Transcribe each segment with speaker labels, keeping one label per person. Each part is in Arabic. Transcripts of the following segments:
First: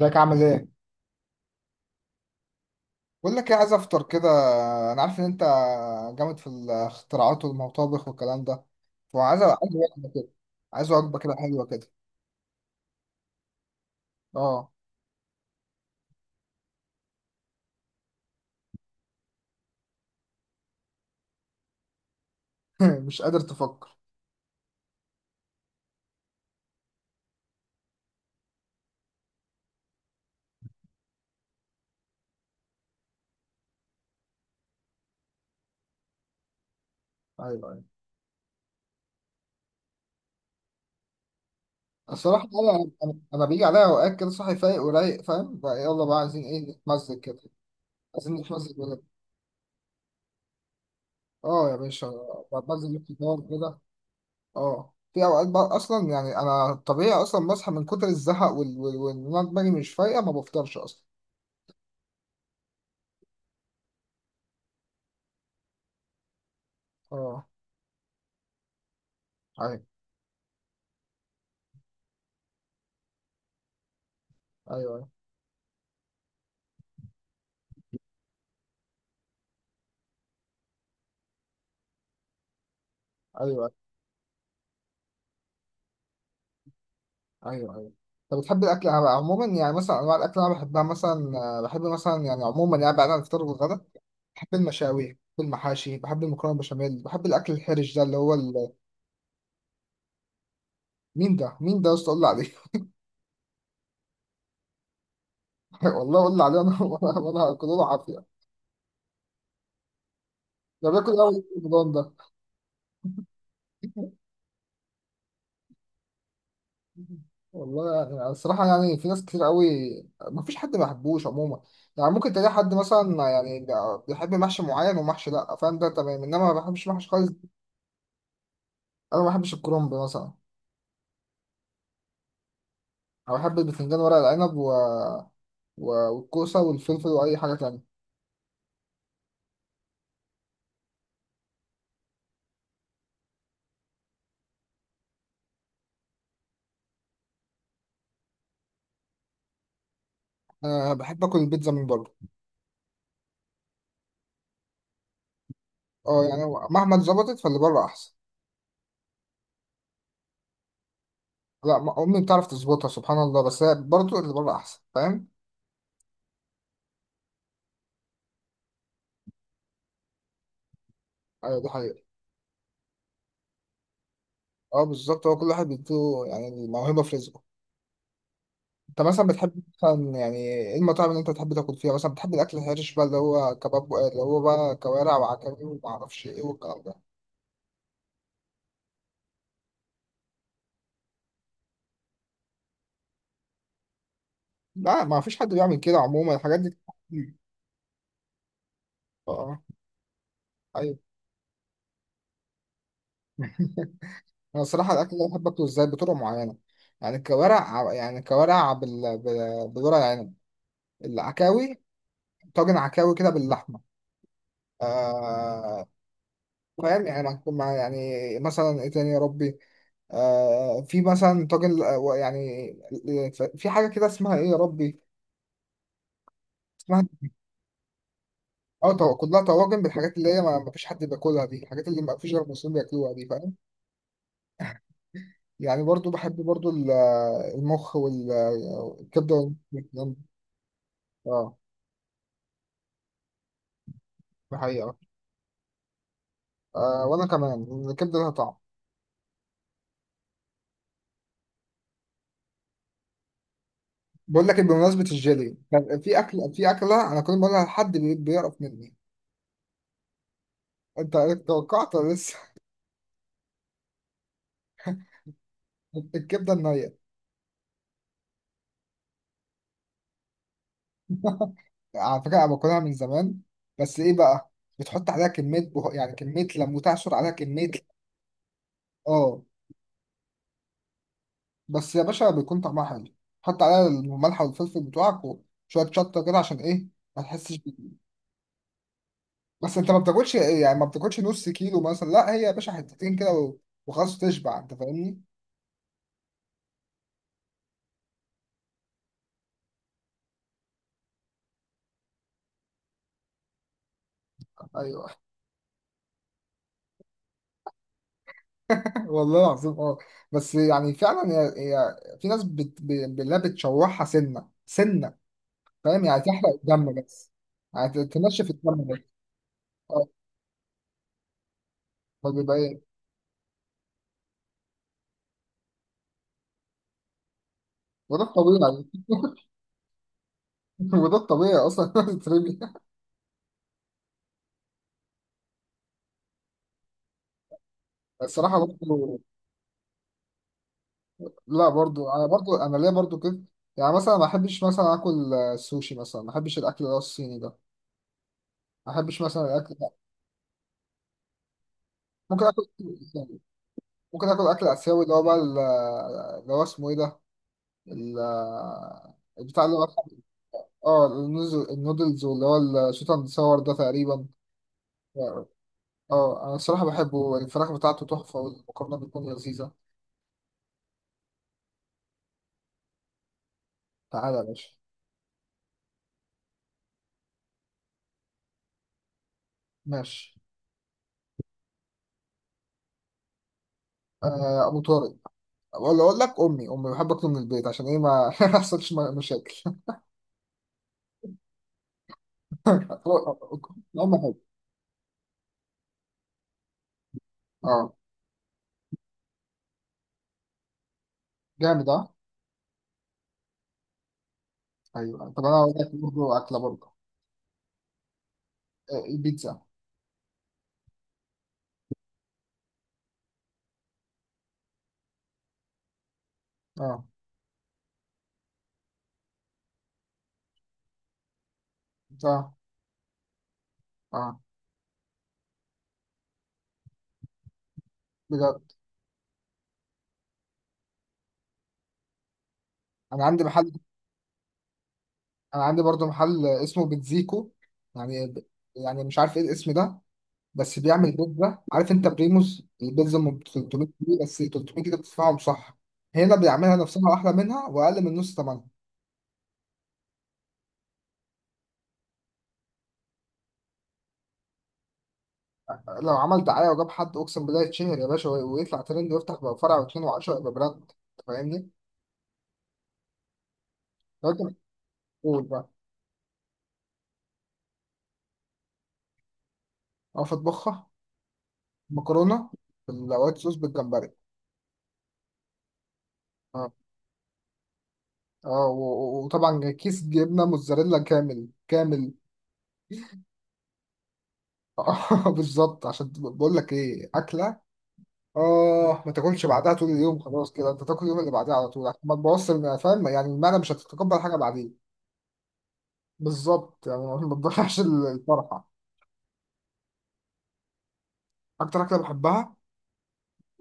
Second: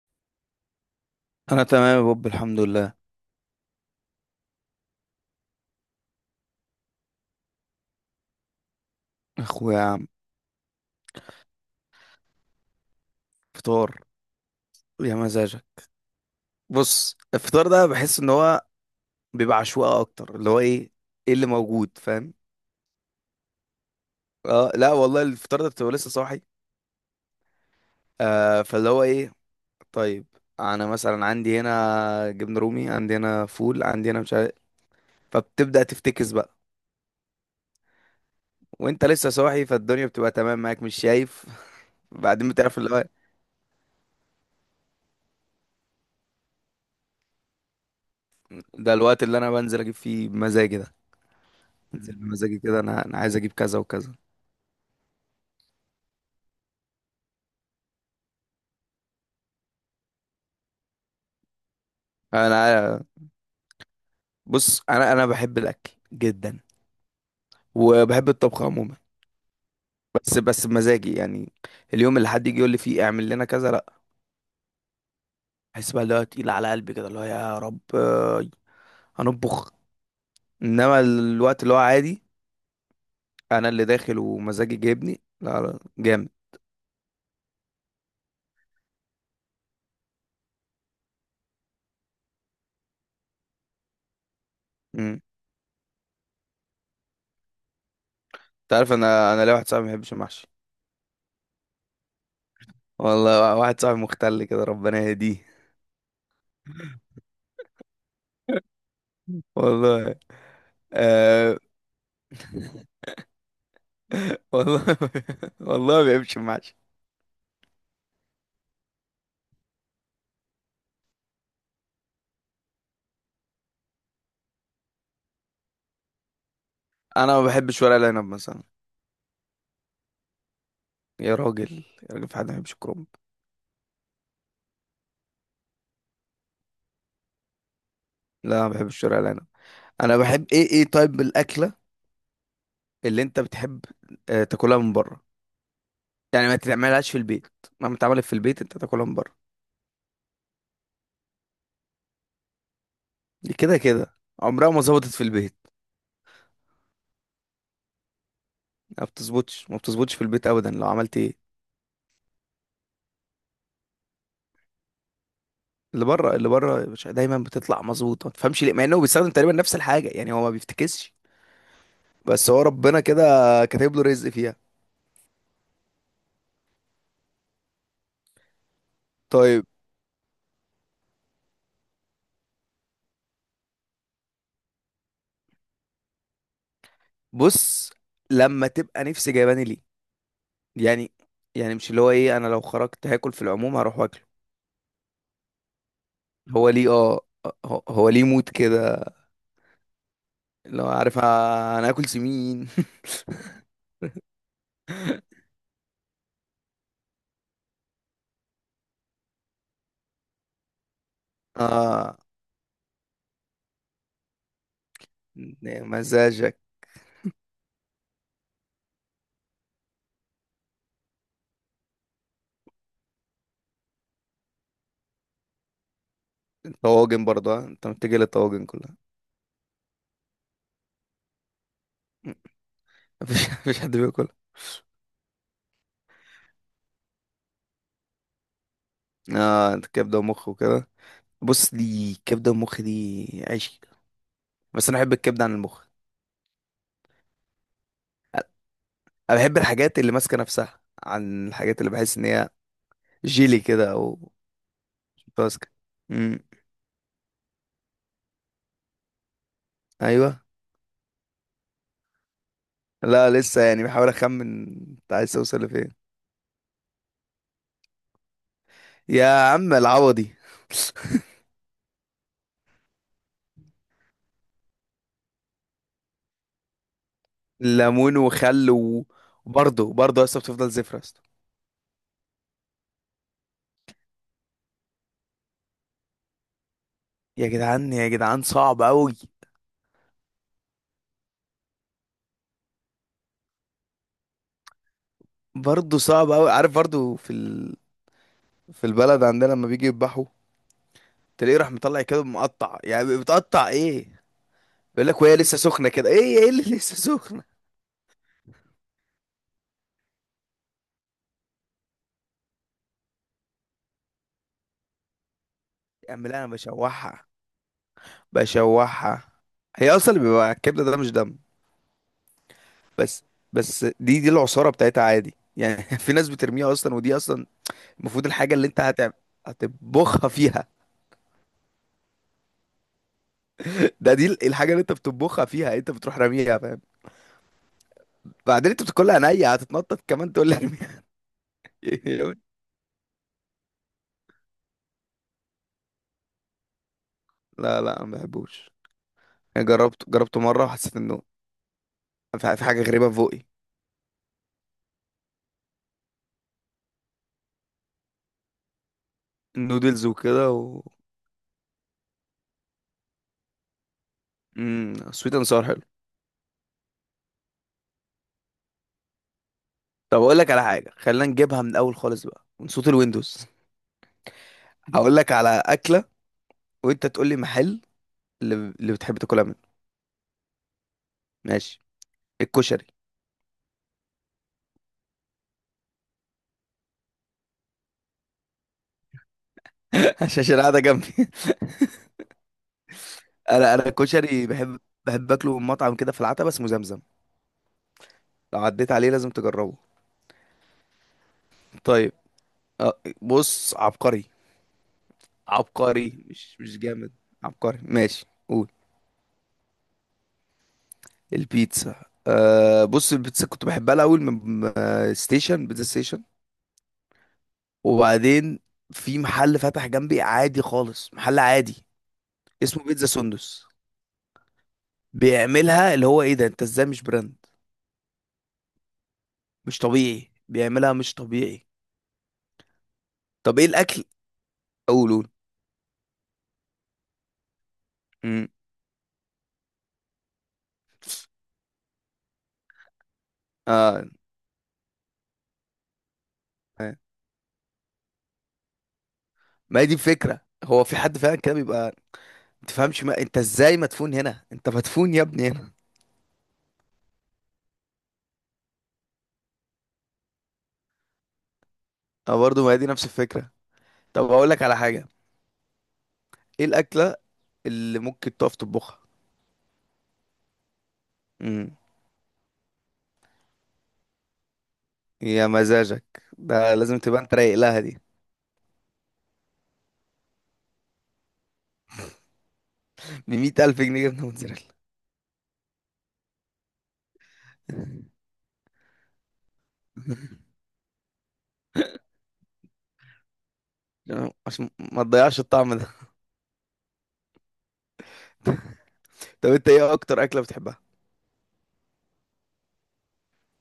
Speaker 1: ازيك عامل ايه؟
Speaker 2: انا تمام يا بوب، الحمد لله.
Speaker 1: بقول لك ايه، عايز افطر كده. انا عارف ان انت جامد في الاختراعات والمطابخ والكلام ده. فعايز عايز
Speaker 2: اخويا يا عم،
Speaker 1: وجبه كده. عايز وجبه كده حلوه كده.
Speaker 2: فطار
Speaker 1: اه.
Speaker 2: يا مزاجك. بص، الفطار ده بحس ان هو بيبقى عشوائي اكتر، اللي هو ايه، ايه اللي موجود، فاهم؟
Speaker 1: مش قادر تفكر؟
Speaker 2: اه لا والله، الفطار ده بتبقى لسه صاحي، آه، فاللي هو ايه. طيب، انا مثلا عندي هنا جبنه رومي، عندي هنا فول، عندي هنا مش عارف، فبتبدا تفتكس بقى
Speaker 1: ايوه، ايوه.
Speaker 2: وانت لسه صاحي، فالدنيا بتبقى تمام معاك، مش شايف؟
Speaker 1: الصراحه
Speaker 2: بعدين بتعرف
Speaker 1: انا
Speaker 2: اللي هو إيه.
Speaker 1: انا أنا بيجي عليا اوقات كده صاحي فايق ورايق، فاهم؟ بقى يلا بقى، عايزين ايه؟ نتمزج كده. عايزين نتمزج
Speaker 2: ده
Speaker 1: بجد.
Speaker 2: الوقت اللي انا بنزل اجيب فيه مزاجي ده.
Speaker 1: اه يا باشا.
Speaker 2: بنزل بمزاجي كده،
Speaker 1: بتمزج
Speaker 2: انا
Speaker 1: في
Speaker 2: انا عايز
Speaker 1: الفطار
Speaker 2: اجيب
Speaker 1: كده.
Speaker 2: كذا وكذا.
Speaker 1: اه، في اوقات بقى اصلا يعني انا طبيعي اصلا بصحى من كتر الزهق وان انا دماغي مش فايقه ما بفطرش اصلا.
Speaker 2: انا بص، انا بحب الاكل جدا،
Speaker 1: اه.
Speaker 2: وبحب الطبخ عموما،
Speaker 1: ايوه،
Speaker 2: بس بس بمزاجي يعني. اليوم اللي حد يجي يقول لي فيه اعمل لنا كذا، لا.
Speaker 1: ايوه، أيوة.
Speaker 2: احس بقى اللي هو تقيل على قلبي كده، اللي هو يا رب آه، هنطبخ. انما الوقت اللي هو عادي،
Speaker 1: ايوه،
Speaker 2: انا اللي داخل ومزاجي جايبني، لا لا، جامد.
Speaker 1: ايوه. ايوه. طب بتحب الاكل عموما؟ يعني مثلا انواع الاكل اللي انا بحبها مثلا، بحب مثلا، يعني عموما يعني بعد عن الفطار والغدا، بحب المشاوي،
Speaker 2: امم.
Speaker 1: بحب المحاشي، بحب المكرونه بشاميل، بحب الاكل الحرج ده اللي هو
Speaker 2: انت عارف انا ليا واحد صاحبي ما بيحبش المحشي.
Speaker 1: مين ده؟ مين ده يا اسطى؟ قول لي عليه.
Speaker 2: والله واحد صاحبي مختل كده، ربنا يهديه.
Speaker 1: والله قول لي عليه، انا وانا وأنا هاكل له عافيه.
Speaker 2: والله،
Speaker 1: ده بياكل قوي
Speaker 2: آه.
Speaker 1: رمضان ده.
Speaker 2: والله. والله ما بيحبش المحشي.
Speaker 1: والله يعني الصراحة يعني في ناس كتير قوي ما فيش حد ما بيحبوش عموما. يعني ممكن تلاقي حد مثلا يعني بيحب محشي معين ومحشي لا، فاهم؟ ده تمام، انما ما بحبش محشي خالص.
Speaker 2: انا ما بحبش ورق العنب مثلا.
Speaker 1: انا ما بحبش الكرنب مثلا.
Speaker 2: يا راجل يا راجل، في حد ما بيحبش الكرنب؟
Speaker 1: انا بحب البتنجان، ورق العنب، و... والكوسه والفلفل واي حاجه تانية.
Speaker 2: لا انا بحب الشوربه العنب. انا بحب ايه ايه، طيب الاكله اللي انت بتحب آه، تاكلها من بره، يعني ما تعملهاش في البيت. ما بتعملت في البيت، انت تاكلها من بره.
Speaker 1: انا بحب اكل البيتزا من بره.
Speaker 2: دي كده كده عمرها ما ظبطت في البيت.
Speaker 1: اه يعني هو مهما اتظبطت فاللي بره احسن.
Speaker 2: ما بتظبطش في البيت ابدا، لو عملت ايه.
Speaker 1: لا، امي بتعرف تظبطها سبحان الله، بس هي برضه اللي بره احسن، فاهم؟
Speaker 2: اللي بره اللي بره يا باشا، دايما بتطلع مظبوطه، ما تفهمش ليه، مع انه بيستخدم تقريبا نفس الحاجه، يعني هو ما بيفتكسش.
Speaker 1: ايوه دي حقيقه.
Speaker 2: بس هو ربنا كده كاتب له رزق فيها.
Speaker 1: اه بالظبط، هو كل واحد بيديله يعني الموهبه في رزقه. انت مثلا بتحب
Speaker 2: طيب،
Speaker 1: مثلا، يعني ايه المطاعم اللي انت بتحب تاكل فيها مثلا؟ بتحب الاكل الحرش بقى اللي هو كباب، اللي هو بقى كوارع وعكاوي وما اعرفش ايه، والكلام ده.
Speaker 2: بص، لما تبقى نفسي جايباني ليه، يعني يعني مش اللي هو ايه. انا لو خرجت هاكل في العموم، هروح واكله.
Speaker 1: لا ما فيش حد بيعمل كده عموما الحاجات
Speaker 2: هو
Speaker 1: دي.
Speaker 2: ليه اه، هو ليه موت كده،
Speaker 1: اه.
Speaker 2: لو
Speaker 1: ايوه.
Speaker 2: عارف آه، انا اكل سمين.
Speaker 1: انا الصراحه الاكل ده بحب اكله ازاي، بطرق معينه. الكوارع بالورق العنب، العكاوي،
Speaker 2: اه،
Speaker 1: طاجن عكاوي كده باللحمه. آه...
Speaker 2: مزاجك.
Speaker 1: فاهم يعني يعني مثلا ايه تاني يا ربي؟ في مثلا طاجن، يعني في حاجه كده اسمها ايه يا ربي؟ اسمها،
Speaker 2: الطواجن برضه آه، انت متجه للطواجن
Speaker 1: اه
Speaker 2: كلها.
Speaker 1: كلها طواجن بالحاجات اللي هي ما فيش حد بياكلها دي، الحاجات اللي ما فيش غير المصريين بياكلوها دي،
Speaker 2: مفيش
Speaker 1: فاهم؟
Speaker 2: مفيش حد بياكل.
Speaker 1: يعني برضو بحب برضو المخ والكبده
Speaker 2: اه
Speaker 1: والكلام
Speaker 2: انت كبده
Speaker 1: ده.
Speaker 2: ومخ وكده.
Speaker 1: اه
Speaker 2: بص، دي كبده ومخ، دي عيش.
Speaker 1: دي
Speaker 2: بس
Speaker 1: حقيقة.
Speaker 2: انا بحب الكبده عن المخ.
Speaker 1: آه وأنا كمان الكبدة لها طعم.
Speaker 2: انا بحب الحاجات اللي ماسكه نفسها، عن الحاجات اللي بحس ان هي جيلي كده، او
Speaker 1: بقول لك إيه، بمناسبة
Speaker 2: مش
Speaker 1: الجيلي،
Speaker 2: متماسكه.
Speaker 1: كان
Speaker 2: امم.
Speaker 1: في أكلة أنا كل ما أقولها لحد بيقرف مني.
Speaker 2: ايوه.
Speaker 1: أنت توقعت ولا لسه؟
Speaker 2: لا لسه، يعني بحاول اخمن انت عايز توصل لفين.
Speaker 1: الكبدة النية.
Speaker 2: يا عم العوضي.
Speaker 1: على فكرة أنا باكلها من زمان، بس إيه بقى، بتحط عليها كمية يعني كمية لم، وتعصر عليها كمية.
Speaker 2: ليمون وخل
Speaker 1: آه.
Speaker 2: وبرضه برضه يا اسطى بتفضل زفرة يا اسطى.
Speaker 1: بس يا باشا بيكون طعمها حلو. حط عليها الملح والفلفل بتوعك وشوية شطة كده عشان إيه؟ ما
Speaker 2: يا
Speaker 1: تحسش بيه.
Speaker 2: جدعان يا جدعان، صعب قوي.
Speaker 1: بس أنت ما بتاكلش إيه، يعني ما بتاكلش نص كيلو مثلا، لا هي يا باشا حتتين كده وخلاص تشبع، أنت فاهمني؟
Speaker 2: برضه صعب قوي، عارف؟ برضه في البلد عندنا لما بيجي يذبحوا، تلاقيه راح مطلع كده مقطع، يعني بتقطع ايه. بيقول
Speaker 1: ايوه.
Speaker 2: لك وهي لسه سخنه كده، ايه ايه اللي لسه سخنه.
Speaker 1: والله العظيم اه. بس يعني فعلا هي، هي في ناس بالله بتشوحها سنه سنه، فاهم؟
Speaker 2: يا
Speaker 1: يعني
Speaker 2: عم لا
Speaker 1: تحرق
Speaker 2: انا
Speaker 1: الدم
Speaker 2: بشوحها،
Speaker 1: بس. يعني تنشف الدم بس.
Speaker 2: بشوحها. هي
Speaker 1: اه،
Speaker 2: اصلا اللي بيبقى على الكبده ده مش دم.
Speaker 1: فبيبقى ايه؟
Speaker 2: بس، بس دي العصاره بتاعتها عادي يعني. في ناس بترميها اصلا، ودي اصلا
Speaker 1: وده
Speaker 2: المفروض الحاجه اللي انت
Speaker 1: الطبيعي.
Speaker 2: هتعمل هتطبخها فيها.
Speaker 1: وده الطبيعي اصلا. الناس تترمي.
Speaker 2: ده دي الحاجه اللي انت بتطبخها فيها، انت بتروح راميها، فاهم؟
Speaker 1: الصراحه
Speaker 2: بعدين انت بتقول لها
Speaker 1: برضه،
Speaker 2: نيه، هتتنطط كمان تقول لي ارميها.
Speaker 1: لا برضه انا، برضه انا ليا برضه كده. يعني مثلا ما احبش مثلا اكل، سوشي مثلا، ما احبش الاكل اللي هو الصيني ده.
Speaker 2: لا لا ما بحبوش.
Speaker 1: ما احبش مثلا
Speaker 2: يعني
Speaker 1: الاكل ده.
Speaker 2: جربته مره وحسيت انه
Speaker 1: ممكن
Speaker 2: في في حاجه
Speaker 1: اكل.
Speaker 2: غريبه في بوقي.
Speaker 1: ممكن اكل اسيوي، اللي هو بقى اللي هو اسمه ايه ده، ال- البتاع اللي هو،
Speaker 2: النودلز وكده و...
Speaker 1: اه النودلز، واللي هو الشوت اند ساور ده تقريبا.
Speaker 2: امم، سويت اند ساور حلو.
Speaker 1: اه انا الصراحه بحبه، الفراخ بتاعته تحفه والمكرونه بتكون لذيذه.
Speaker 2: طب اقول لك على حاجه، خلينا نجيبها من الاول خالص بقى من صوت الويندوز.
Speaker 1: تعالى يا باشا.
Speaker 2: هقول لك على اكله، وانت تقول لي محل اللي بتحب تاكلها منه.
Speaker 1: ماشي.
Speaker 2: ماشي. الكشري.
Speaker 1: آه، ابو طارق. ولا اقول لك امي بحب اكل من البيت عشان ايه؟ ما ما يحصلش مشاكل.
Speaker 2: عشان قاعده جنبي. انا
Speaker 1: امي حلو.
Speaker 2: الكشري بحب، بحب اكله من مطعم كده في العتبه، اسمه زمزم.
Speaker 1: اه
Speaker 2: لو عديت عليه لازم تجربه.
Speaker 1: جامد
Speaker 2: طيب،
Speaker 1: اه.
Speaker 2: أه بص، عبقري.
Speaker 1: ايوه. طب انا اقول لك
Speaker 2: عبقري،
Speaker 1: برضه
Speaker 2: مش
Speaker 1: اكله
Speaker 2: مش
Speaker 1: برضه،
Speaker 2: جامد، عبقري، ماشي، قول.
Speaker 1: البيتزا.
Speaker 2: البيتزا، أه بص، البيتزا كنت بحبها الاول من آه، ستيشن، بيتزا ستيشن.
Speaker 1: اه.
Speaker 2: وبعدين في محل فتح جنبي، عادي خالص، محل عادي
Speaker 1: اه.
Speaker 2: اسمه بيتزا سندس.
Speaker 1: اه.
Speaker 2: بيعملها اللي هو ايه، ده انت ازاي، مش براند.
Speaker 1: بجد،
Speaker 2: مش طبيعي، بيعملها مش طبيعي.
Speaker 1: انا عندي
Speaker 2: طب ايه
Speaker 1: محل.
Speaker 2: الاكل، قول قول.
Speaker 1: انا عندي برضه محل اسمه بيتزيكو، يعني،
Speaker 2: امم.
Speaker 1: يعني مش عارف ايه الاسم ده، بس بيعمل بيتزا. عارف انت بريموز البيتزا ام 300
Speaker 2: اه
Speaker 1: جنيه بس 300 جنيه بتدفعهم، صح؟ هنا بيعملها
Speaker 2: آه.
Speaker 1: نفسها واحلى منها واقل من نص ثمنها.
Speaker 2: ما هي دي الفكره، هو في حد فعلا كده بيبقى ما تفهمش، ما انت ازاي مدفون هنا، انت مدفون يا ابني هنا.
Speaker 1: لو عمل دعايه وجاب حد، اقسم بالله يتشهر يا باشا، ويطلع ترند ويفتح بقى فرع واتنين وعشرة يبقى براند. انت فاهمني؟
Speaker 2: اه برضه ما هي دي نفس الفكره. طب
Speaker 1: لو انت
Speaker 2: اقول لك على حاجه،
Speaker 1: بتقول بقى
Speaker 2: ايه الاكله اللي ممكن تقف تطبخها؟
Speaker 1: اقف اطبخها؟
Speaker 2: امم.
Speaker 1: مكرونه بالوايت صوص بالجمبري.
Speaker 2: يا مزاجك،
Speaker 1: اه.
Speaker 2: ده لازم تبقى انت رايق لها دي.
Speaker 1: اه وطبعا كيس جبنه موتزاريلا كامل كامل.
Speaker 2: ب 100000 ألف جنيه جبنه موتزاريلا.
Speaker 1: اه بالظبط. عشان بقول لك ايه اكله اه، ما تاكلش بعدها طول اليوم، خلاص كده انت تاكل اليوم اللي بعدها على طول عشان ما تبوظش فاهم؟ يعني المعده مش هتتقبل حاجه
Speaker 2: عشان
Speaker 1: بعدين.
Speaker 2: ما تضيعش الطعم ده.
Speaker 1: بالظبط، يعني ما تضيعش الفرحه.
Speaker 2: طب انت، ايه اكتر اكله بتحبها؟
Speaker 1: اكتر اكله بحبها،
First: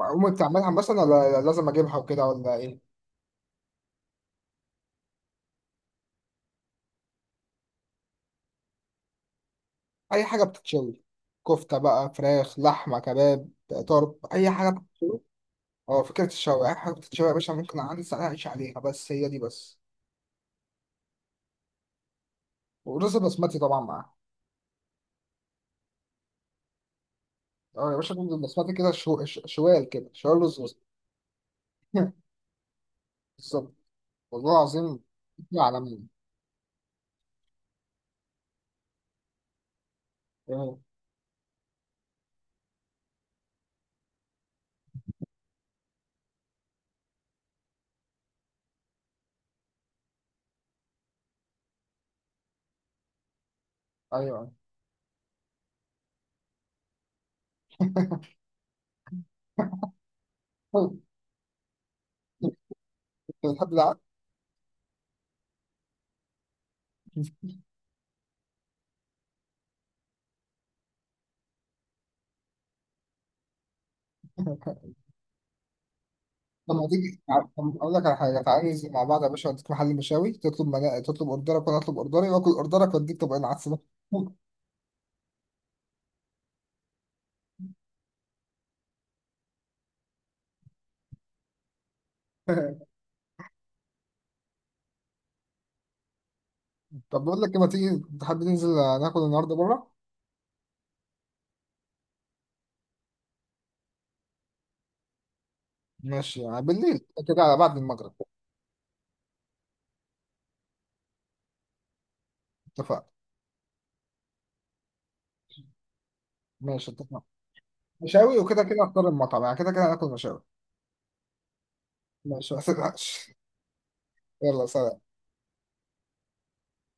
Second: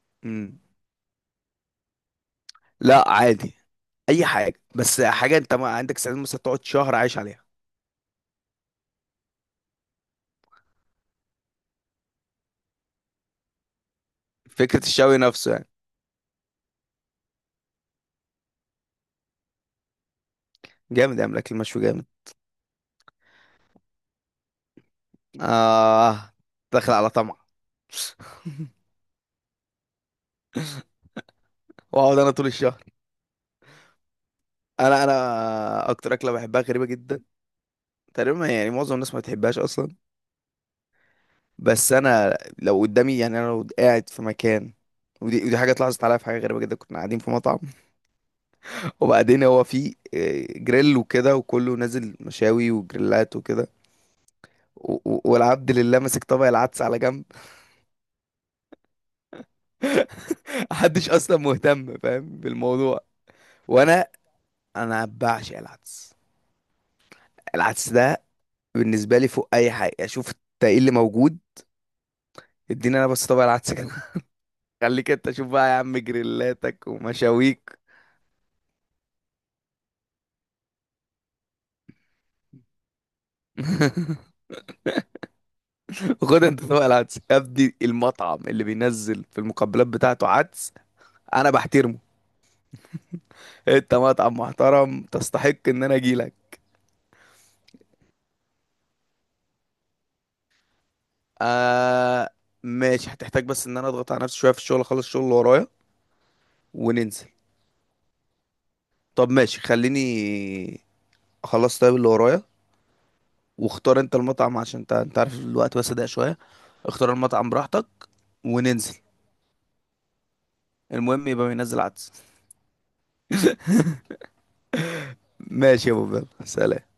Speaker 1: امي
Speaker 2: امم.
Speaker 1: بتعملها مثلا ولا لازم اجيبها وكده ولا ايه؟
Speaker 2: لا عادي، اي حاجه، بس حاجه انت ما عندك سعاده مثلا تقعد شهر عايش عليها.
Speaker 1: اي حاجه بتتشوي، كفته بقى، فراخ، لحمه، كباب، طرب، اي حاجه
Speaker 2: فكرة الشوي
Speaker 1: بتتشوي.
Speaker 2: نفسه يعني،
Speaker 1: اه فكره الشوي، اي حاجه بتتشوي يا باشا ممكن عندي ساعه اعيش عليها، بس هي دي بس.
Speaker 2: جامد يا عم، الأكل المشوي جامد.
Speaker 1: ورز بسمتي طبعا معاها.
Speaker 2: آه، داخل على طمع.
Speaker 1: اه يا باشا، رز بسمتي كده، شوال كده، شوال رز بسمتي.
Speaker 2: واقعد أنا طول الشهر.
Speaker 1: بالظبط. والله العظيم.
Speaker 2: أنا
Speaker 1: فكرة
Speaker 2: أنا أكتر
Speaker 1: عالمية.
Speaker 2: أكلة بحبها غريبة جدا، تقريبا يعني معظم الناس ما بتحبهاش أصلا.
Speaker 1: ايه؟
Speaker 2: بس أنا لو قدامي، يعني أنا لو قاعد في مكان. ودي حاجة اتلاحظت عليا، في حاجة غريبة جدا، كنا قاعدين في مطعم. وبعدين هو في آه، جريل وكده، وكله نازل مشاوي وجريلات وكده،
Speaker 1: ايوه.
Speaker 2: والعبد لله ماسك طبق العدس على جنب. محدش اصلا مهتم فاهم بالموضوع.
Speaker 1: انت بتحب العك.
Speaker 2: وانا بعشق العدس. العدس ده بالنسبه لي فوق اي حاجه اشوف. انت ايه اللي موجود، اديني انا بس طبق العدس كده. خليك انت شوف بقى يا عم
Speaker 1: طب ما
Speaker 2: جريلاتك
Speaker 1: تيجي. طب
Speaker 2: ومشاويك.
Speaker 1: اقول لك على حاجه، تعالى ننزل مع بعض يا باشا. اديك محل مشاوي، تطلب تطلب اوردرك، وانا اطلب اوردري واكل اوردرك واديك طبقين عدس بقى.
Speaker 2: خد انت طبق العدس يا ابني. المطعم اللي بينزل في المقبلات بتاعته عدس، انا بحترمه. انت مطعم محترم، تستحق ان انا اجيلك.
Speaker 1: طب بقول لك إيه، ما تيجي تحب ننزل ناكل النهارده بره؟
Speaker 2: آه ماشي، هتحتاج بس ان انا اضغط على نفسي شويه في الشغل، اخلص الشغل اللي ورايا
Speaker 1: ماشي، يعني بالليل
Speaker 2: وننزل.
Speaker 1: كده، على بعد المغرب.
Speaker 2: طب ماشي، خليني اخلص طيب اللي ورايا،
Speaker 1: اتفقنا.
Speaker 2: واختار انت المطعم، عشان انت عارف الوقت بس ضيق شويه.
Speaker 1: ماشي
Speaker 2: اختار
Speaker 1: اتفقنا.
Speaker 2: المطعم براحتك
Speaker 1: مشاوي وكده كده،
Speaker 2: وننزل.
Speaker 1: اختار المطعم، يعني كده كده هناكل مشاوي.
Speaker 2: المهم يبقى بينزل عدس.
Speaker 1: ماشي ما تقلقش. يلا سلام.
Speaker 2: ماشي يا ابو بابا، سلام.